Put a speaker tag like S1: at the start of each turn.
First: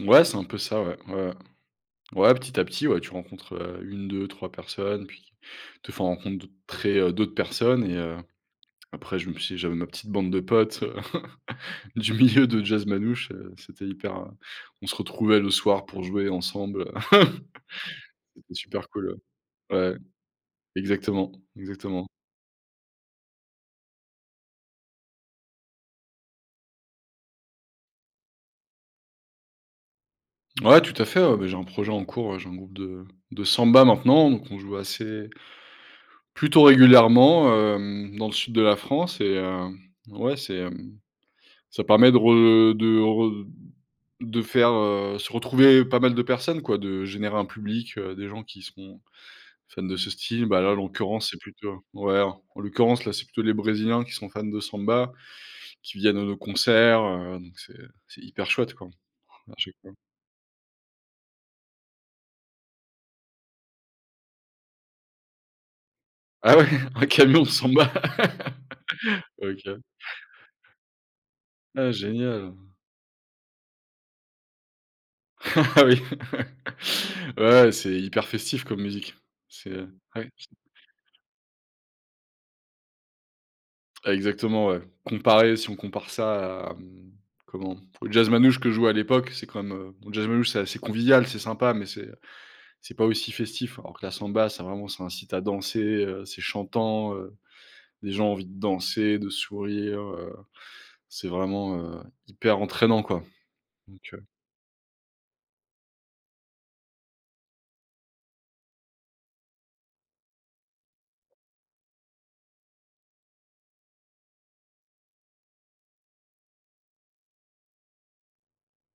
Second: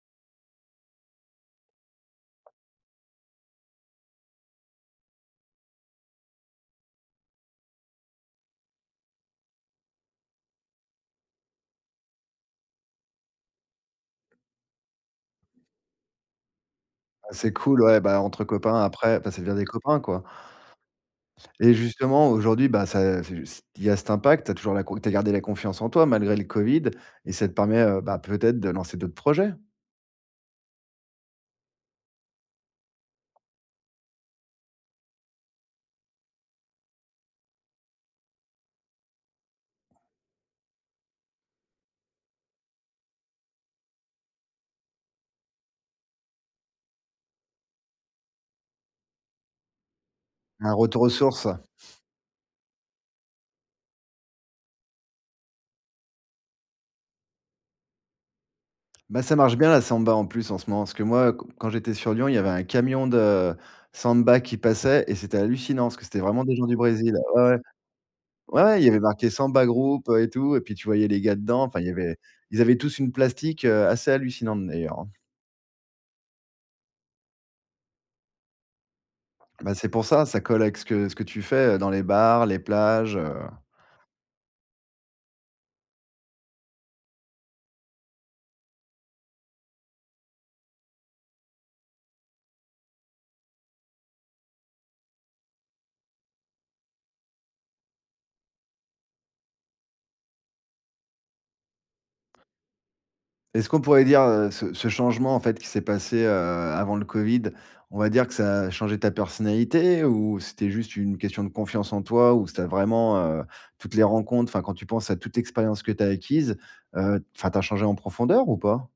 S1: Ouais c'est un peu ça ouais. Ouais, ouais. Ouais, petit à petit, ouais tu rencontres, heu, 1-2-3 personnes, puis te font rencontrer heu, d'autres personnes. Et, heu, après je me suis j'avais ma petite bande de potes, du milieu de jazz manouche. Heu, c'était hyper, heu on se retrouvait le soir pour jouer ensemble, heu,
S2: Ah c'est cool ouais, bah entre
S1: c'était
S2: copains
S1: super cool
S2: après enfin ça devient des
S1: ouais. Ouais
S2: copains quoi
S1: exactement,
S2: et
S1: exactement.
S2: justement aujourd'hui, bah ça c'est ju s il y a cet impact, tu as toujours la con tu as gardé la confiance en toi, malgré le covid. Et ça te permet, heu, bah peut-être de lancer d'autres projets!
S1: Ouais tout à fait, ouais, bah, j'ai un projet en cours, j'ai un groupe de de Samba maintenant, donc on joue assez plutôt régulièrement, hem dans le sud de la France et heu, ouais c'est hem, ça permet de re de re de faire, heu, se retrouver pas mal de personnes quoi. De générer un public, heu, des gens qui seront fans de ce style. Bah là
S2: Un
S1: en
S2: retour aux
S1: l'occurrence c'est
S2: sources, ouais.
S1: plutôt ouais en l'occurrence là c'est plutôt les brésiliens qui sont fans de samba, qui viennent à nos concerts, heu, donc c'est c'est hyper chouette quoi,
S2: Bah ça
S1: à
S2: marche bien
S1: chaque
S2: la
S1: fois.
S2: samba en plus en ce moment, parce que moi q quand j'étais sur Lyon, il y avait un camion de samba qui passait et c'était hallucinant. Parce que c'était vraiment des
S1: Ah
S2: gens,
S1: ouais,
S2: du
S1: un
S2: Brésil. Ouais,
S1: camion de
S2: ouais.
S1: samba?
S2: Ouais il y avait marqué samba
S1: OK.
S2: groupe, heu et tout. Et puis tu voyais les gars dedans, enfin il y
S1: Ah
S2: avait
S1: génial,
S2: ils
S1: hein.
S2: avaient tous une plastique, heu, assez hallucinante d'ailleurs hein.
S1: Ah oui, ouais, ouais c'est hyper festif comme musique, c'est,
S2: Bah c'est
S1: heu
S2: pour ça,
S1: ouais
S2: ça
S1: s
S2: colle avec ce que ce que tu fais, heu, dans les bars, les plages heu.
S1: Exactement ouais, comparer si on compare ça à mmh comment? Au jazz manouche que je jouais à l'époque, c'est quand même, heu bon jazz manouche c'est assez convivial, c'est sympa. Mais c'est, heu c'est pas aussi festif, alors que la samba ça vraiment ça incite à danser, heu. C'est chantant, heu, les gens ont envie de danser, de sourire, heu, c'est vraiment, heu, hyper entraînant quoi.
S2: Est-ce qu'on pourrait
S1: Donc
S2: dire,
S1: heu
S2: heu, ce ce changement en fait qui s'est passé, heu, avant le covid, on va dire que ça a changé ta personnalité? Ou c'était juste une question de confiance en toi? Ou c'était vraiment, heu, toutes les rencontres, enfin quand tu penses à toute l'expérience que tu as acquise, heu, enfin tu as changé en profondeur ou pas?